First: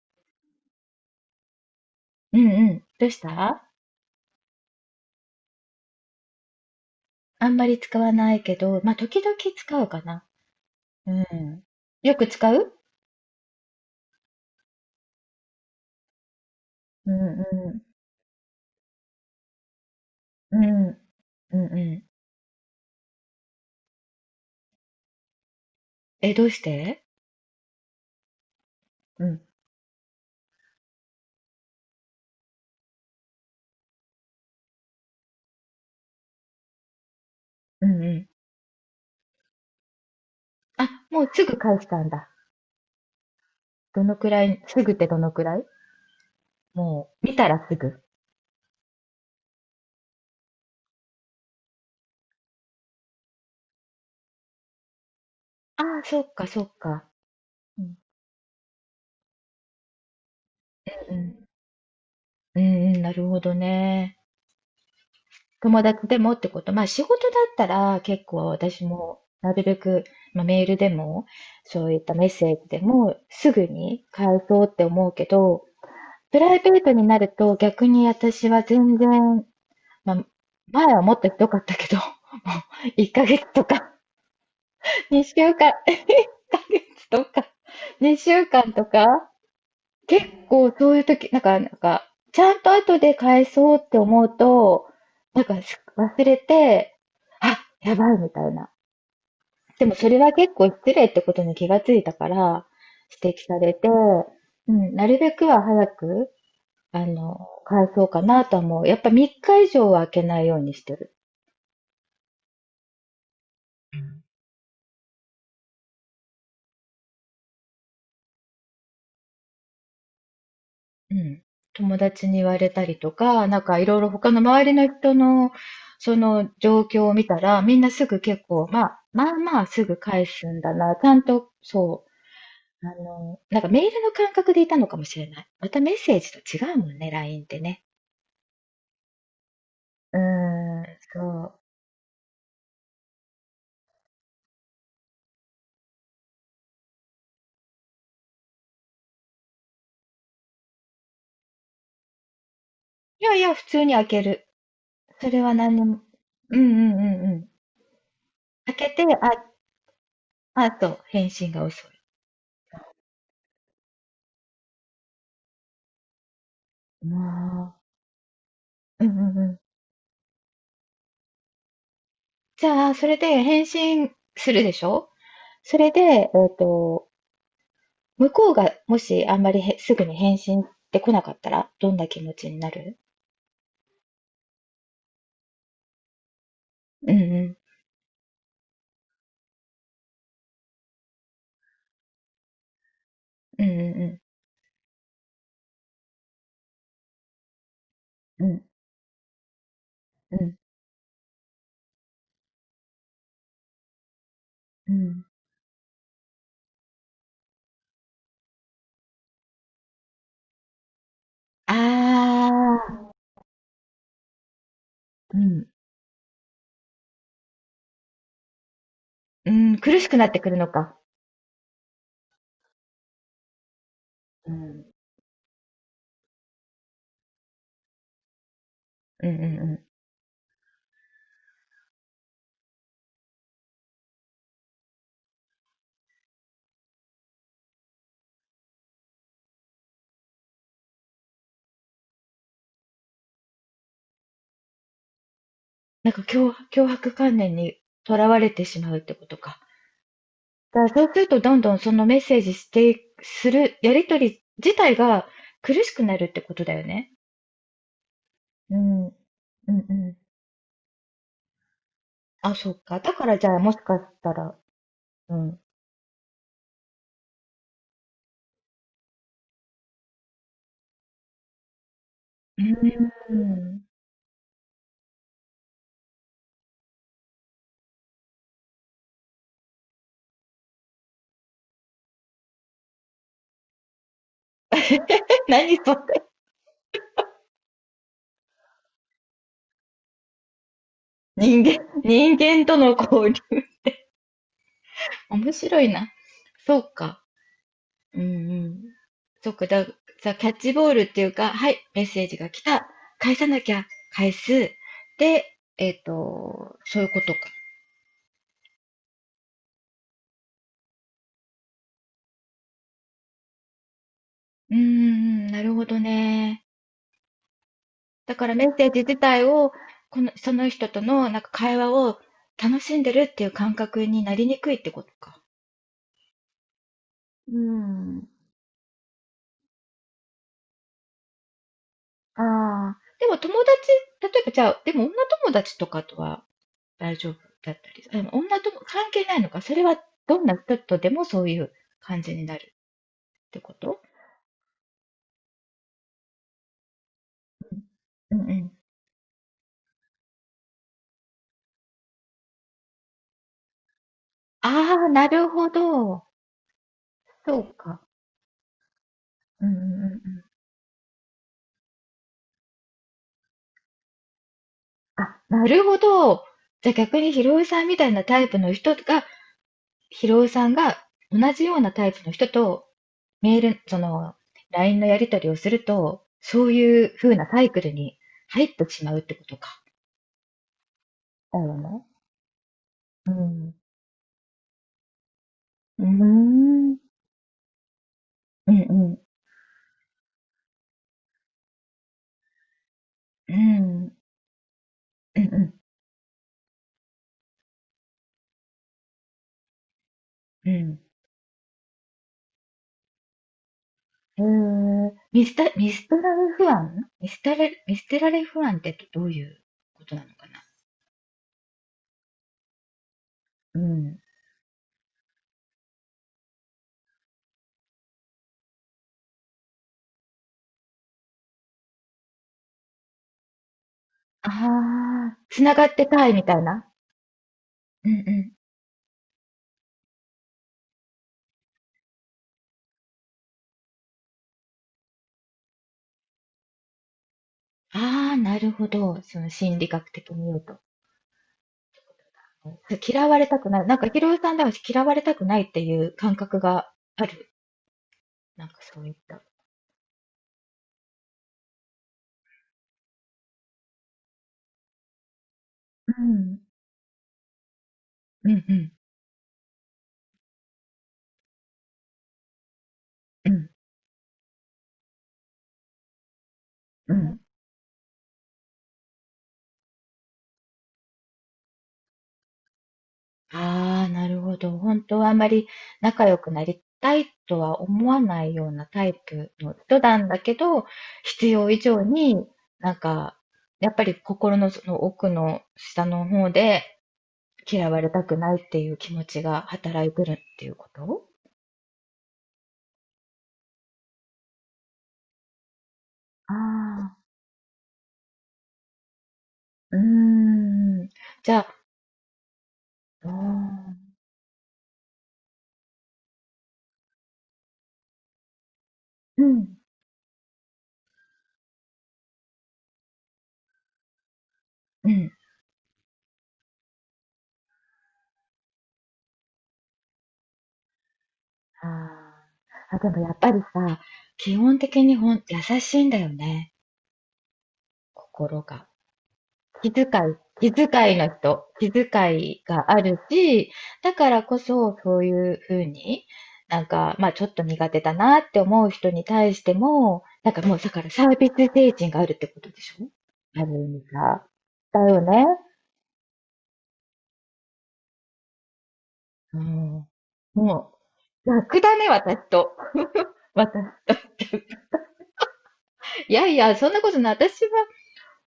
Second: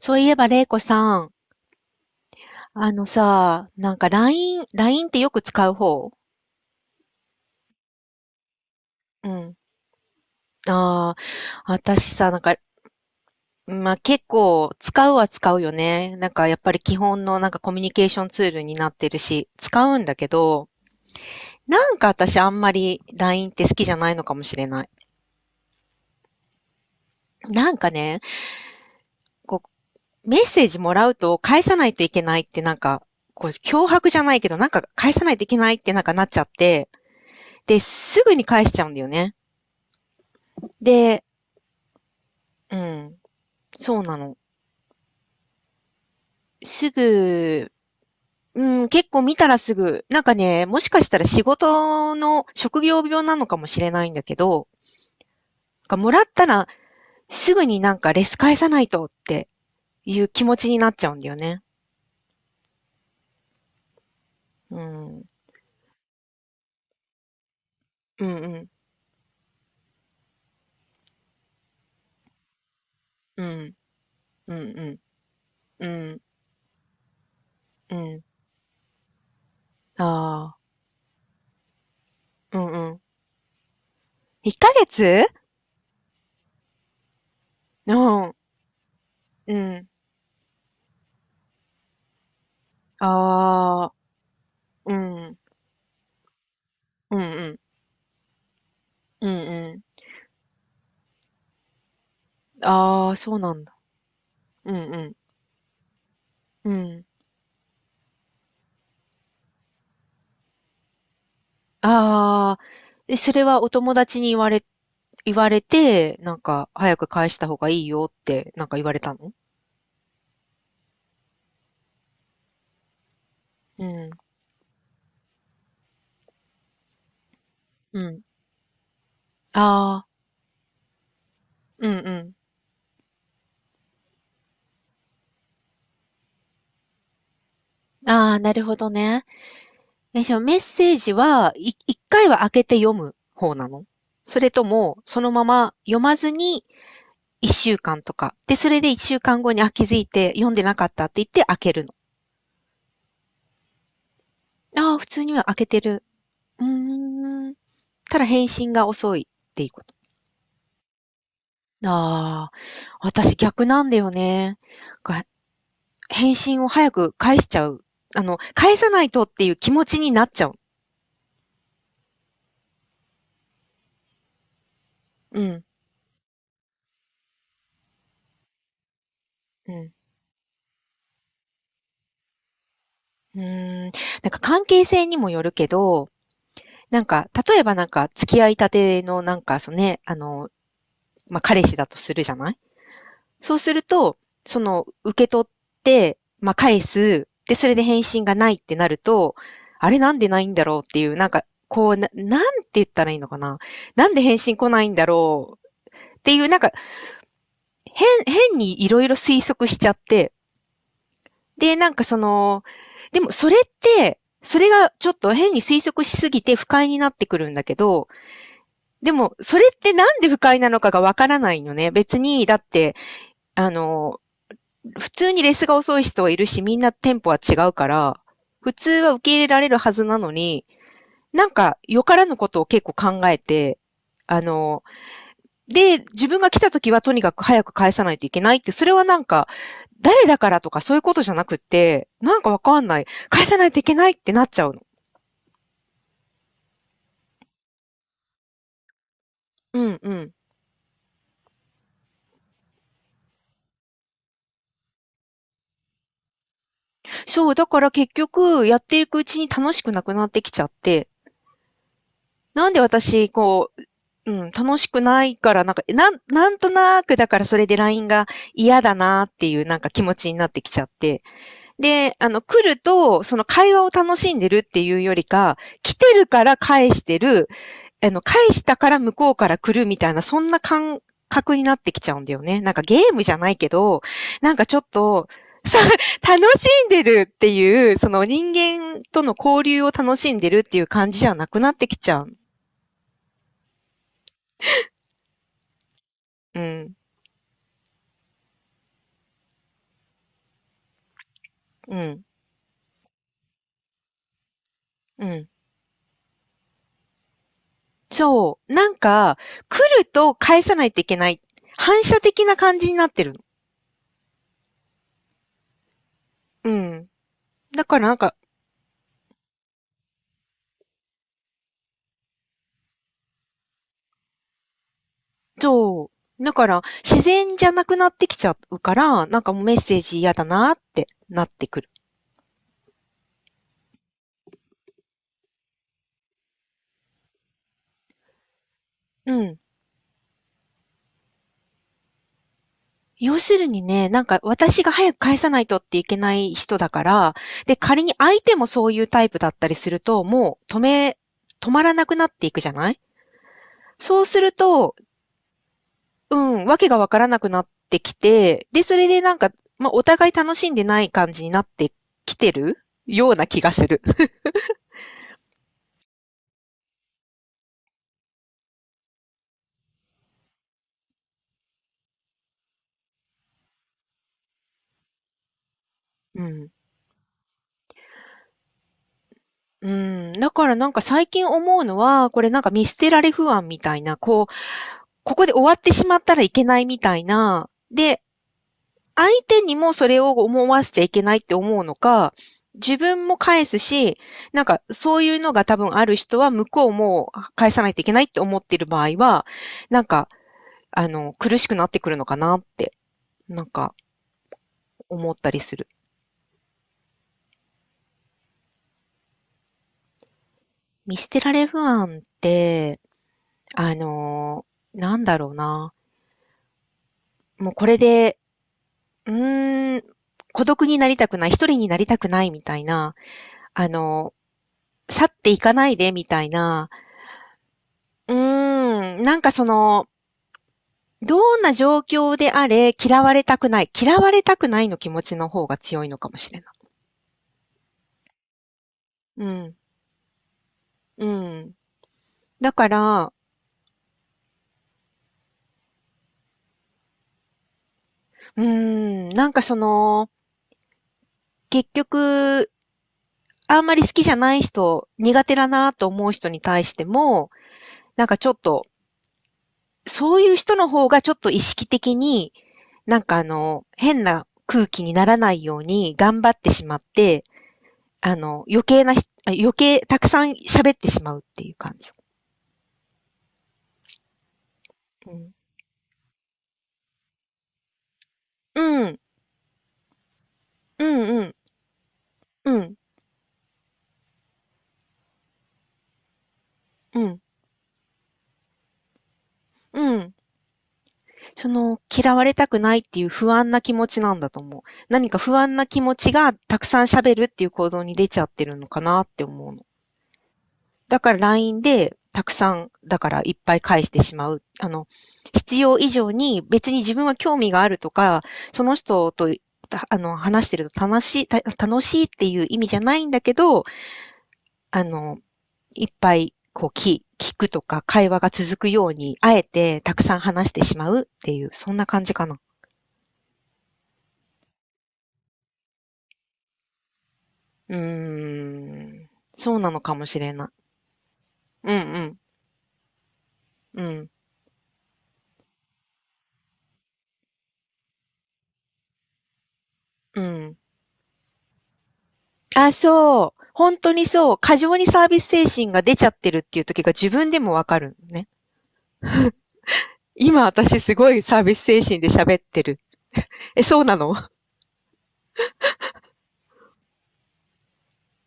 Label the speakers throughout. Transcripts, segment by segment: Speaker 1: そういえば、れいこさん、
Speaker 2: うんうん。
Speaker 1: あの
Speaker 2: どうし
Speaker 1: さ、
Speaker 2: た？
Speaker 1: なんか LINE、ラインってよく使う方？
Speaker 2: あんまり使わないけど、まあ、時
Speaker 1: う
Speaker 2: 々
Speaker 1: ん。
Speaker 2: 使うかな。う
Speaker 1: ああ、
Speaker 2: ん。
Speaker 1: 私
Speaker 2: よく
Speaker 1: さ、なん
Speaker 2: 使
Speaker 1: か、
Speaker 2: う？
Speaker 1: まあ、結構使うは使うよね。なんかやっぱり基
Speaker 2: う
Speaker 1: 本の
Speaker 2: ん
Speaker 1: なんかコミュ
Speaker 2: う
Speaker 1: ニケーションツールになってるし、使うんだけど、
Speaker 2: ん。うんうん
Speaker 1: なん
Speaker 2: う
Speaker 1: か私あんまり LINE って好きじゃないのかもしれない。
Speaker 2: ん。え、どうして？
Speaker 1: なんかね、
Speaker 2: うん
Speaker 1: こう、メッセージもらうと返さないといけないってなんか、こう、脅迫じゃないけど、なんか返さないといけないってなんかなっちゃって、で、
Speaker 2: うんう
Speaker 1: す
Speaker 2: ん。
Speaker 1: ぐに返しちゃうんだよね。
Speaker 2: あ、
Speaker 1: で、
Speaker 2: もうすぐ返したんだ。
Speaker 1: うん、そう
Speaker 2: ど
Speaker 1: な
Speaker 2: のく
Speaker 1: の。
Speaker 2: らい、すぐってどのくらい？
Speaker 1: す
Speaker 2: もう、見たら
Speaker 1: ぐ、
Speaker 2: すぐ。
Speaker 1: うん、結構見たらすぐ、なんかね、もしかしたら仕事の職業病なのかもしれないんだけど、
Speaker 2: あ
Speaker 1: が
Speaker 2: あ、
Speaker 1: も
Speaker 2: そ
Speaker 1: らっ
Speaker 2: っ
Speaker 1: た
Speaker 2: かそ
Speaker 1: ら
Speaker 2: っか。
Speaker 1: すぐに
Speaker 2: う
Speaker 1: な
Speaker 2: ん
Speaker 1: んかレス返さないとっていう気持ちになっちゃ
Speaker 2: う
Speaker 1: うんだよ
Speaker 2: ん。
Speaker 1: ね。
Speaker 2: うんうん、なるほどね。
Speaker 1: うん。
Speaker 2: 友達でもってこと？まあ仕事だったら
Speaker 1: う
Speaker 2: 結
Speaker 1: ん
Speaker 2: 構
Speaker 1: うん。
Speaker 2: 私もなるべく、まあ、メールでもそういったメッセージでも
Speaker 1: う
Speaker 2: すぐ
Speaker 1: ん。
Speaker 2: に返
Speaker 1: う
Speaker 2: そうって
Speaker 1: ん
Speaker 2: 思うけど、
Speaker 1: うん。うん。
Speaker 2: プライベートになると逆
Speaker 1: う
Speaker 2: に
Speaker 1: ん。
Speaker 2: 私は全然、
Speaker 1: あ
Speaker 2: まあ、
Speaker 1: あ。
Speaker 2: 前はもっとひどかったけど、も
Speaker 1: うんうんうんああうんうん
Speaker 2: う1ヶ月とか、
Speaker 1: 1ヶ月
Speaker 2: 2週間、1ヶ月とか、
Speaker 1: う
Speaker 2: 2
Speaker 1: ん。
Speaker 2: 週間とか、
Speaker 1: うん。
Speaker 2: 結構そういう時、ちゃんと後で返そうっ
Speaker 1: ああ。
Speaker 2: て思うと、
Speaker 1: うん。
Speaker 2: なんかし忘れて、
Speaker 1: うんうん。
Speaker 2: あ、やばいみたいな。
Speaker 1: うんうん。
Speaker 2: でもそれは結構失礼ってことに気がついたから、
Speaker 1: ああ、そう
Speaker 2: 指摘
Speaker 1: な
Speaker 2: さ
Speaker 1: ん
Speaker 2: れ
Speaker 1: だ。
Speaker 2: て、
Speaker 1: う
Speaker 2: う
Speaker 1: んう
Speaker 2: ん、な
Speaker 1: ん。
Speaker 2: るべくは早く、
Speaker 1: うん。
Speaker 2: あの、返そうかなとは思う。やっぱ3日以上は空けないようにしてる。
Speaker 1: ああ、え、それはお友達に言われて、なんか、早く返した方がいいよって、なんか言われたの？
Speaker 2: うん。友達に言われたりとか、なんか
Speaker 1: う
Speaker 2: いろいろ
Speaker 1: ん、
Speaker 2: 他の周りの人のその状況を見たら、みんな
Speaker 1: う
Speaker 2: すぐ
Speaker 1: ん。
Speaker 2: 結構、まあ、まあまあすぐ
Speaker 1: ああ、
Speaker 2: 返すんだな。ちゃんと、
Speaker 1: うん
Speaker 2: そ
Speaker 1: う
Speaker 2: う、なんかメールの感覚でいたのかもしれない。またメッセージと違うもんね、LINE ってね。
Speaker 1: ん。ああ、なるほどね。
Speaker 2: うー
Speaker 1: え、じゃあメッ
Speaker 2: ん、
Speaker 1: セージ
Speaker 2: そ
Speaker 1: は、
Speaker 2: う。
Speaker 1: 一回は開けて読む方なの？それとも、そのまま読まずに、一週間とか。で、それで一週間後に、あ、気づいて読んでなかったって言って開けるの。
Speaker 2: いやいや、普通に開ける。
Speaker 1: ああ、普通
Speaker 2: そ
Speaker 1: に
Speaker 2: れ
Speaker 1: は開
Speaker 2: は
Speaker 1: け
Speaker 2: 何
Speaker 1: て
Speaker 2: にも。
Speaker 1: る。
Speaker 2: うん
Speaker 1: う
Speaker 2: うんうんうん。
Speaker 1: ーん。ただ返信
Speaker 2: 開
Speaker 1: が
Speaker 2: けて、
Speaker 1: 遅いっていうこと。
Speaker 2: あ、あと、返信が遅い。
Speaker 1: ああ。私逆なんだよね。が、返信を早く返しちゃ
Speaker 2: まあ、
Speaker 1: う。あの、返さな
Speaker 2: うん
Speaker 1: いとっ
Speaker 2: うんう
Speaker 1: ていう
Speaker 2: ん。
Speaker 1: 気持ちになっちゃう。
Speaker 2: じゃあ、それで返信するでしょ？
Speaker 1: うん。
Speaker 2: それで、向こうがもしあんまり
Speaker 1: う
Speaker 2: へ
Speaker 1: ん。
Speaker 2: すぐに返信って来なかったら、どんな気持ちになる？
Speaker 1: うーん。なんか関係性にもよるけど、なん
Speaker 2: う
Speaker 1: か、
Speaker 2: んう
Speaker 1: 例えばなんか付き合いたてのなんか、そのね、あの、まあ、彼氏だとするじゃない？そう
Speaker 2: ん。うん
Speaker 1: すると、
Speaker 2: う
Speaker 1: その、受け取って、まあ、返す。で、それで返信が
Speaker 2: んう
Speaker 1: な
Speaker 2: ん。
Speaker 1: い
Speaker 2: う
Speaker 1: っ
Speaker 2: ん
Speaker 1: てなると、あれなんで
Speaker 2: う
Speaker 1: ないん
Speaker 2: ん
Speaker 1: だろうっていう、なんか、こう、なんて言ったらいいのかな。なんで返信来ない
Speaker 2: う
Speaker 1: んだ
Speaker 2: ん。
Speaker 1: ろうっていう、なんか、変にいろいろ推測しちゃって、
Speaker 2: あ
Speaker 1: で、なんかその、
Speaker 2: あ、
Speaker 1: でもそれって、それがちょっと
Speaker 2: う
Speaker 1: 変に
Speaker 2: ん。
Speaker 1: 推測しすぎて不快になってくるんだけど、でも
Speaker 2: う
Speaker 1: それっ
Speaker 2: ん、
Speaker 1: て
Speaker 2: 苦
Speaker 1: なん
Speaker 2: しくな
Speaker 1: で
Speaker 2: っ
Speaker 1: 不
Speaker 2: てくる
Speaker 1: 快な
Speaker 2: の
Speaker 1: のか
Speaker 2: か。
Speaker 1: がわからないのね。別に、だって、あの、
Speaker 2: うん。
Speaker 1: 普通にレスが遅い人はいるし、みんなテンポは違うから、普通は受
Speaker 2: うん
Speaker 1: け
Speaker 2: う
Speaker 1: 入
Speaker 2: んう
Speaker 1: れられる
Speaker 2: ん。
Speaker 1: はずなのに、なんかよからぬことを結構考えて、あの、で、自分が来た時はとにかく早く返さないといけないって、それはなんか、誰だからとかそういうことじゃなくって、なんかわかんない。返さないといけないってなっちゃうの。
Speaker 2: 脅迫観念にとらわれてしまうってことか。
Speaker 1: うんうん。
Speaker 2: だからそうするとどんどんそのメッセージしていく、する、やりとり自体が苦しくなるってことだよね。
Speaker 1: そう、だから結局、
Speaker 2: う
Speaker 1: やってい
Speaker 2: ん、うん
Speaker 1: くうちに
Speaker 2: う
Speaker 1: 楽しくなく
Speaker 2: ん。
Speaker 1: なってきちゃって、
Speaker 2: あ、
Speaker 1: なん
Speaker 2: そ
Speaker 1: で
Speaker 2: っか。だか
Speaker 1: 私、
Speaker 2: らじゃあ
Speaker 1: こ
Speaker 2: もし
Speaker 1: う、
Speaker 2: かし
Speaker 1: う
Speaker 2: た
Speaker 1: ん、
Speaker 2: ら、
Speaker 1: 楽しくない
Speaker 2: う
Speaker 1: か
Speaker 2: ん。
Speaker 1: ら、なんか、なんとなく、だからそれで LINE が嫌だなっていうなんか気持ちになってきちゃって。で、あの、来
Speaker 2: う
Speaker 1: る
Speaker 2: ー
Speaker 1: と、その会話
Speaker 2: ん。
Speaker 1: を楽しんでるっていうよりか、来てるから返してる、あの、返したから向こうから来るみたいな、そんな感覚になってきちゃうんだよね。なんかゲームじゃないけど、なんかちょっと
Speaker 2: 何それ？
Speaker 1: 楽しんでるっていう、その人間との交流を楽しんでるっていう感じじゃなく
Speaker 2: 人
Speaker 1: なっ
Speaker 2: 間、
Speaker 1: てきちゃう。
Speaker 2: 人間との交流。面白いな。
Speaker 1: う
Speaker 2: そう
Speaker 1: ん、
Speaker 2: か。うんうん。そうか。キャッチボールっていうか、はい、
Speaker 1: う
Speaker 2: メッセ
Speaker 1: ん、
Speaker 2: ージが来た。返さなきゃ。返す。
Speaker 1: う
Speaker 2: で、
Speaker 1: ん。
Speaker 2: そういうことか。
Speaker 1: そう。なんか、来ると返さないといけない。反射的な感じになってるの。
Speaker 2: うーん、なるほどね。
Speaker 1: うん。だからなんか、
Speaker 2: だからメッセージ自体を、その人とのなんか会話を楽しんでるっていう感覚になりにくいってことか。
Speaker 1: そう。だから、自然
Speaker 2: う
Speaker 1: じゃなくなって
Speaker 2: ん。
Speaker 1: きちゃうから、なんかもうメッセージ嫌だなってなってくる。
Speaker 2: ああ、でも友達、例えばじゃあ、でも女友達とかとは大丈夫だったり、でも女とも関係
Speaker 1: う
Speaker 2: ないの
Speaker 1: ん。
Speaker 2: か、それはどんな人とでもそういう感じになるっ
Speaker 1: 要す
Speaker 2: て
Speaker 1: る
Speaker 2: こ
Speaker 1: に
Speaker 2: と？
Speaker 1: ね、なんか私が早く返さないとっていけない人だから、で、仮に
Speaker 2: う
Speaker 1: 相
Speaker 2: んう
Speaker 1: 手も
Speaker 2: ん。
Speaker 1: そういうタイプだったりすると、もう止め、止まらなくなっていくじゃない？そうすると、
Speaker 2: ああ、なるほど。
Speaker 1: うん、わけがわからなく
Speaker 2: そ
Speaker 1: なっ
Speaker 2: う
Speaker 1: て
Speaker 2: か。
Speaker 1: きて、で、それでなんか、
Speaker 2: うんう
Speaker 1: まあ、お
Speaker 2: んう
Speaker 1: 互い
Speaker 2: ん。
Speaker 1: 楽しんでない感じになってきてるような気がする。
Speaker 2: あ、なるほど。じゃあ逆にひろゆさんみたいなタイプの人が、ひろゆさんが同じようなタイプの人とメール、その LINE のやり取りをすると、
Speaker 1: う
Speaker 2: そ
Speaker 1: ん。
Speaker 2: ういう風なサイクルに入ってしまうってことか。
Speaker 1: うん。だからなんか最近
Speaker 2: だよ
Speaker 1: 思うの
Speaker 2: ね。
Speaker 1: は、これなんか見捨てられ
Speaker 2: う
Speaker 1: 不安
Speaker 2: ん。
Speaker 1: みたいな、こう、ここで終わって
Speaker 2: う
Speaker 1: し
Speaker 2: ー
Speaker 1: まったらいけないみ
Speaker 2: ん。
Speaker 1: たいな、で、
Speaker 2: うんうん。
Speaker 1: 相手にもそれを思わせちゃいけないって思うのか、自分も
Speaker 2: う
Speaker 1: 返す
Speaker 2: ん。
Speaker 1: し、なんかそういう
Speaker 2: うん
Speaker 1: のが
Speaker 2: う
Speaker 1: 多分ある人は向こうも返さないといけないって思っている場合は、なんか、
Speaker 2: ん。
Speaker 1: あの、苦しくなってくるのかなって、なんか
Speaker 2: うん。
Speaker 1: 思ったりする。
Speaker 2: 見捨てられ不安ミステラれ、見捨てら不安ってどういうことなのかな？
Speaker 1: 見捨てられ不安って、
Speaker 2: う
Speaker 1: あ
Speaker 2: ん。
Speaker 1: の、なんだろうな。もうこれで、うーん、孤独になりたくない、一人になりたくないみたいな、あの、
Speaker 2: あ
Speaker 1: 去っ
Speaker 2: あ、
Speaker 1: てい
Speaker 2: つ
Speaker 1: か
Speaker 2: なが
Speaker 1: な
Speaker 2: っ
Speaker 1: い
Speaker 2: て
Speaker 1: でみ
Speaker 2: たい
Speaker 1: た
Speaker 2: み
Speaker 1: い
Speaker 2: たいな。
Speaker 1: な、
Speaker 2: うん
Speaker 1: う
Speaker 2: うん。
Speaker 1: ーん、なんかその、どんな状況であれ、嫌われたくない。嫌われたくないの気持ちの方が強いのかもしれない。
Speaker 2: ああ、なるほど。そ
Speaker 1: う
Speaker 2: の
Speaker 1: ん、
Speaker 2: 心理学的に言うと。
Speaker 1: うん。だか
Speaker 2: 嫌
Speaker 1: ら、
Speaker 2: われたくない。なんか、ヒロさんでは嫌われたくないっていう感覚がある。
Speaker 1: うー
Speaker 2: なんかそういっ
Speaker 1: ん、
Speaker 2: た。
Speaker 1: なんかその、結局、あんまり好きじゃない人、苦手だなと
Speaker 2: う
Speaker 1: 思う人に
Speaker 2: ん。
Speaker 1: 対しても、なんかち
Speaker 2: う
Speaker 1: ょっ
Speaker 2: んう
Speaker 1: と、
Speaker 2: ん。
Speaker 1: そういう人の方がちょっと意識的に、なんかあ
Speaker 2: うん。
Speaker 1: の、変な空気にならないように頑張ってしまっ
Speaker 2: うん。
Speaker 1: て、あの、余計なひあ、余計たくさん喋ってしまうっていう感じ。
Speaker 2: ああ、なるほど。本当
Speaker 1: う
Speaker 2: はあま
Speaker 1: ん、
Speaker 2: り仲良くなりたいとは思わないような
Speaker 1: う
Speaker 2: タイ
Speaker 1: ん、
Speaker 2: プの人なんだけど、
Speaker 1: うん、う
Speaker 2: 必
Speaker 1: ん、
Speaker 2: 要以上になんか、やっぱり心のその奥の下の方で
Speaker 1: うん、
Speaker 2: 嫌われたくないっていう気持ちが働い
Speaker 1: う
Speaker 2: てる
Speaker 1: ん。
Speaker 2: っていうこと？
Speaker 1: その、嫌われたくないっていう不安な気持ちなんだと思う。何か不安な気持ちが
Speaker 2: あ
Speaker 1: たくさん
Speaker 2: あ、
Speaker 1: 喋るっていう行動に出ちゃってるのかなって思うの。
Speaker 2: うーん。
Speaker 1: だから
Speaker 2: じゃあ、
Speaker 1: LINE でたくさん、だ
Speaker 2: う
Speaker 1: か
Speaker 2: ー
Speaker 1: らいっぱい返
Speaker 2: ん。
Speaker 1: してしまう。あの、必要以上に別に自分は興味があるとか、その人
Speaker 2: う
Speaker 1: と
Speaker 2: ん、
Speaker 1: あの、話してると楽しい、楽しいっていう意味じゃないんだけど、あ
Speaker 2: うん。
Speaker 1: の、いっぱいこう聞くとか会話が続くように、あえてたくさん話してしまうっていう、そんな感じか
Speaker 2: あ
Speaker 1: な。
Speaker 2: ーあ、でもやっぱりさ、基本的に優しいんだよね、
Speaker 1: うー
Speaker 2: 心が。
Speaker 1: ん。そうな
Speaker 2: 気
Speaker 1: の
Speaker 2: 遣
Speaker 1: かもしれない。
Speaker 2: 気遣いの人、気
Speaker 1: う
Speaker 2: 遣
Speaker 1: ん
Speaker 2: いがあるし、
Speaker 1: う
Speaker 2: だ
Speaker 1: ん。
Speaker 2: からこそそういうふうに、なんか、まあちょっと苦手だなって思う人に対しても、
Speaker 1: うん。う
Speaker 2: なんかも
Speaker 1: ん。
Speaker 2: うだからサービス精神があるってことで
Speaker 1: あ、
Speaker 2: しょ？
Speaker 1: そう。
Speaker 2: ある意
Speaker 1: 本
Speaker 2: 味
Speaker 1: 当に
Speaker 2: さ。
Speaker 1: そう。過剰
Speaker 2: だ
Speaker 1: に
Speaker 2: よ
Speaker 1: サービス
Speaker 2: ね。
Speaker 1: 精神が出ちゃってるっていう時が自分でもわかるね。
Speaker 2: うん。
Speaker 1: 今
Speaker 2: も
Speaker 1: 私すごい
Speaker 2: う、
Speaker 1: サービス
Speaker 2: 楽だ
Speaker 1: 精
Speaker 2: ね、
Speaker 1: 神で
Speaker 2: 私
Speaker 1: 喋っ
Speaker 2: と。
Speaker 1: てる。
Speaker 2: 私。
Speaker 1: え、そうなの？
Speaker 2: いやいや、そんなことない。私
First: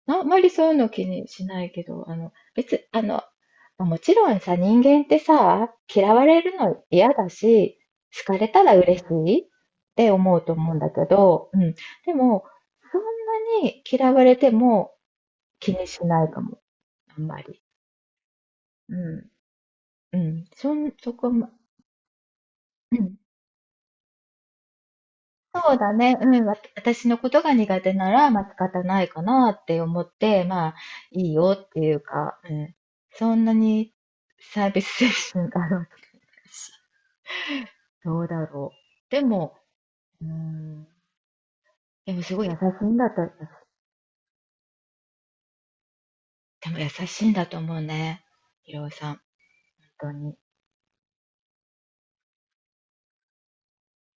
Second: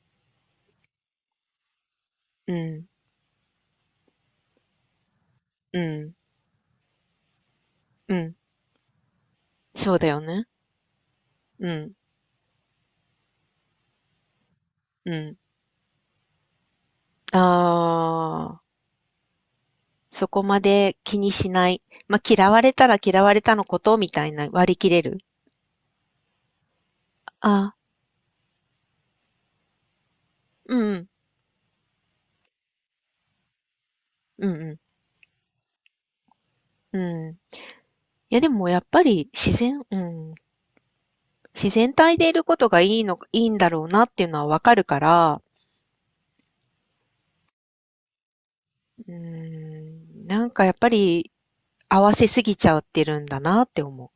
Speaker 2: はあんまりそういうの気にしないけど、あの、
Speaker 1: うん。
Speaker 2: 別、あの、もちろんさ、人間ってさ、
Speaker 1: うん。
Speaker 2: 嫌われるの嫌だし、
Speaker 1: う
Speaker 2: 好
Speaker 1: ん。
Speaker 2: かれたら嬉しいっ
Speaker 1: そうだ
Speaker 2: て
Speaker 1: よ
Speaker 2: 思う
Speaker 1: ね。
Speaker 2: と思うんだけど、う
Speaker 1: う
Speaker 2: ん。
Speaker 1: ん。
Speaker 2: でも、そんなに嫌われても
Speaker 1: うん。
Speaker 2: 気にしないかも、あん
Speaker 1: あ
Speaker 2: まり。
Speaker 1: あ。
Speaker 2: うん。う
Speaker 1: そこ
Speaker 2: ん。
Speaker 1: ま
Speaker 2: そん、
Speaker 1: で
Speaker 2: そ
Speaker 1: 気
Speaker 2: こ
Speaker 1: にし
Speaker 2: ま、
Speaker 1: ない。まあ、嫌われたら
Speaker 2: うん。
Speaker 1: 嫌われたのことみたいな割り切れる。
Speaker 2: そうだね。うん。私のことが
Speaker 1: あ、
Speaker 2: 苦手なら、まあ、仕方ないかなって思って、ま
Speaker 1: う
Speaker 2: あ、
Speaker 1: ん
Speaker 2: いいよっていうか、うん。そんなに
Speaker 1: うん、
Speaker 2: サ
Speaker 1: う
Speaker 2: ー
Speaker 1: ん
Speaker 2: ビス精神があるわけだし、
Speaker 1: うん、うん。い
Speaker 2: どう
Speaker 1: や、
Speaker 2: だ
Speaker 1: でも
Speaker 2: ろ
Speaker 1: やっぱ
Speaker 2: う。で
Speaker 1: り自
Speaker 2: も、
Speaker 1: 然、う
Speaker 2: う
Speaker 1: ん、
Speaker 2: ん。
Speaker 1: 自然
Speaker 2: で
Speaker 1: 体
Speaker 2: も
Speaker 1: でい
Speaker 2: す
Speaker 1: る
Speaker 2: ごい優
Speaker 1: こ
Speaker 2: し
Speaker 1: とが
Speaker 2: い
Speaker 1: い
Speaker 2: ん
Speaker 1: い
Speaker 2: だ
Speaker 1: の、
Speaker 2: と、
Speaker 1: いいんだろうなっていうのはわかるから、
Speaker 2: でも優しいんだと思うね。ひろお
Speaker 1: う
Speaker 2: さ
Speaker 1: ー
Speaker 2: ん、本当
Speaker 1: ん、
Speaker 2: に。
Speaker 1: なんかやっぱり合わせすぎちゃってるんだなって思う。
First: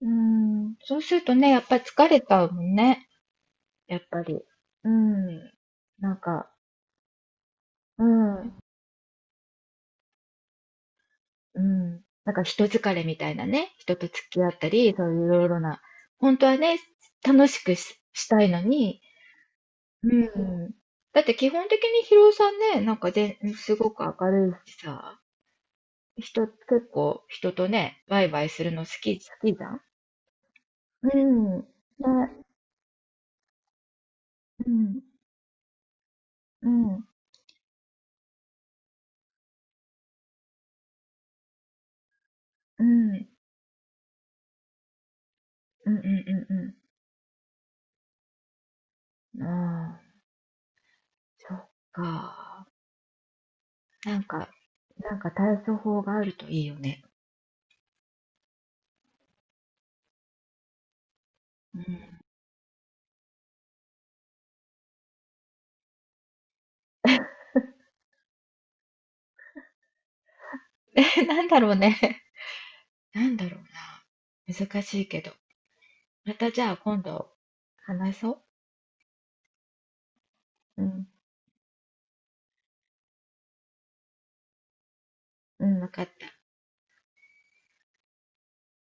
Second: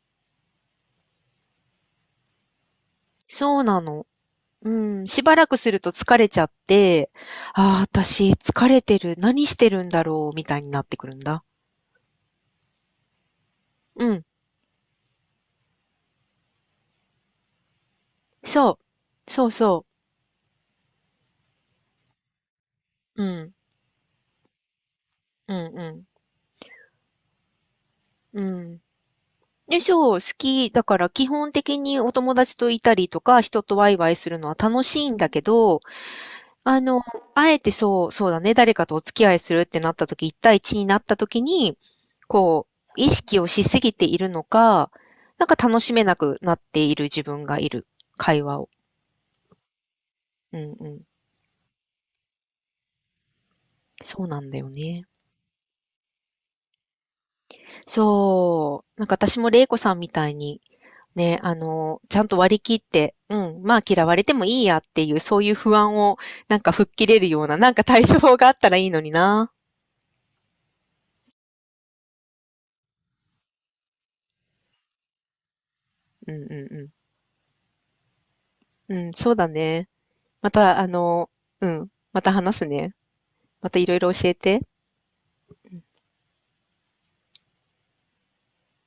Speaker 2: うん。そうするとね、やっぱ疲れたもんね。
Speaker 1: そうな
Speaker 2: やっ
Speaker 1: の。
Speaker 2: ぱり。
Speaker 1: う
Speaker 2: う
Speaker 1: ん、しばら
Speaker 2: ん。
Speaker 1: くすると
Speaker 2: なん
Speaker 1: 疲れちゃ
Speaker 2: か、
Speaker 1: って、ああ、
Speaker 2: う
Speaker 1: 私
Speaker 2: ん。
Speaker 1: 疲れてる、何してるんだろう、みたいになってくるんだ。
Speaker 2: うん。なんか人疲れみたいなね、人
Speaker 1: う
Speaker 2: と付
Speaker 1: ん、
Speaker 2: き合ったり、そういういろいろな、本当はね、楽しくし、したいの
Speaker 1: そう、
Speaker 2: に、
Speaker 1: そうそう。
Speaker 2: うん。だって基本的にヒロさんね、なんか
Speaker 1: う
Speaker 2: 全
Speaker 1: ん、
Speaker 2: すごく明るいしさ、
Speaker 1: うん、
Speaker 2: 結構人とね、ワイ
Speaker 1: う
Speaker 2: ワ
Speaker 1: ん、
Speaker 2: イ
Speaker 1: う
Speaker 2: する
Speaker 1: ん。
Speaker 2: の好きじゃ
Speaker 1: で
Speaker 2: ん？
Speaker 1: しょう、好きだから
Speaker 2: う
Speaker 1: 基本
Speaker 2: ん。ね、
Speaker 1: 的にお友達といたりとか、人とワイワイするのは
Speaker 2: う
Speaker 1: 楽し
Speaker 2: ん、
Speaker 1: いんだけど、
Speaker 2: う
Speaker 1: あ
Speaker 2: ん、う
Speaker 1: の、
Speaker 2: ん、
Speaker 1: あえてそう、そうだね、誰かとお付き合いするってなった時、一対一になった時に、こ
Speaker 2: う
Speaker 1: う、意
Speaker 2: ん、う
Speaker 1: 識をしすぎているのか、なんか楽し
Speaker 2: ん、
Speaker 1: めなくなっ
Speaker 2: う
Speaker 1: ている自分がいる、会話を。
Speaker 2: ん、うん。ああ、
Speaker 1: うんうん。
Speaker 2: そっか。なん
Speaker 1: そうな
Speaker 2: か、
Speaker 1: んだよね。
Speaker 2: なんか対処法があるといいよね。
Speaker 1: そう。なんか私も玲子さんみたいに、ね、あ
Speaker 2: うん。
Speaker 1: の、ちゃんと割り切って、うん、まあ嫌われてもいいやっていう、そういう不安をなんか吹っ切れるような、なんか対処法があったらいいのにな。
Speaker 2: なんだろうね。なんだろうな。難しいけど。
Speaker 1: う
Speaker 2: ま
Speaker 1: ん
Speaker 2: たじゃあ
Speaker 1: うん
Speaker 2: 今度話そ
Speaker 1: うん。うん、そうだね。また、
Speaker 2: う。う
Speaker 1: あ
Speaker 2: ん。
Speaker 1: の、うん、また話すね。またいろいろ教えて。
Speaker 2: うん、わかった。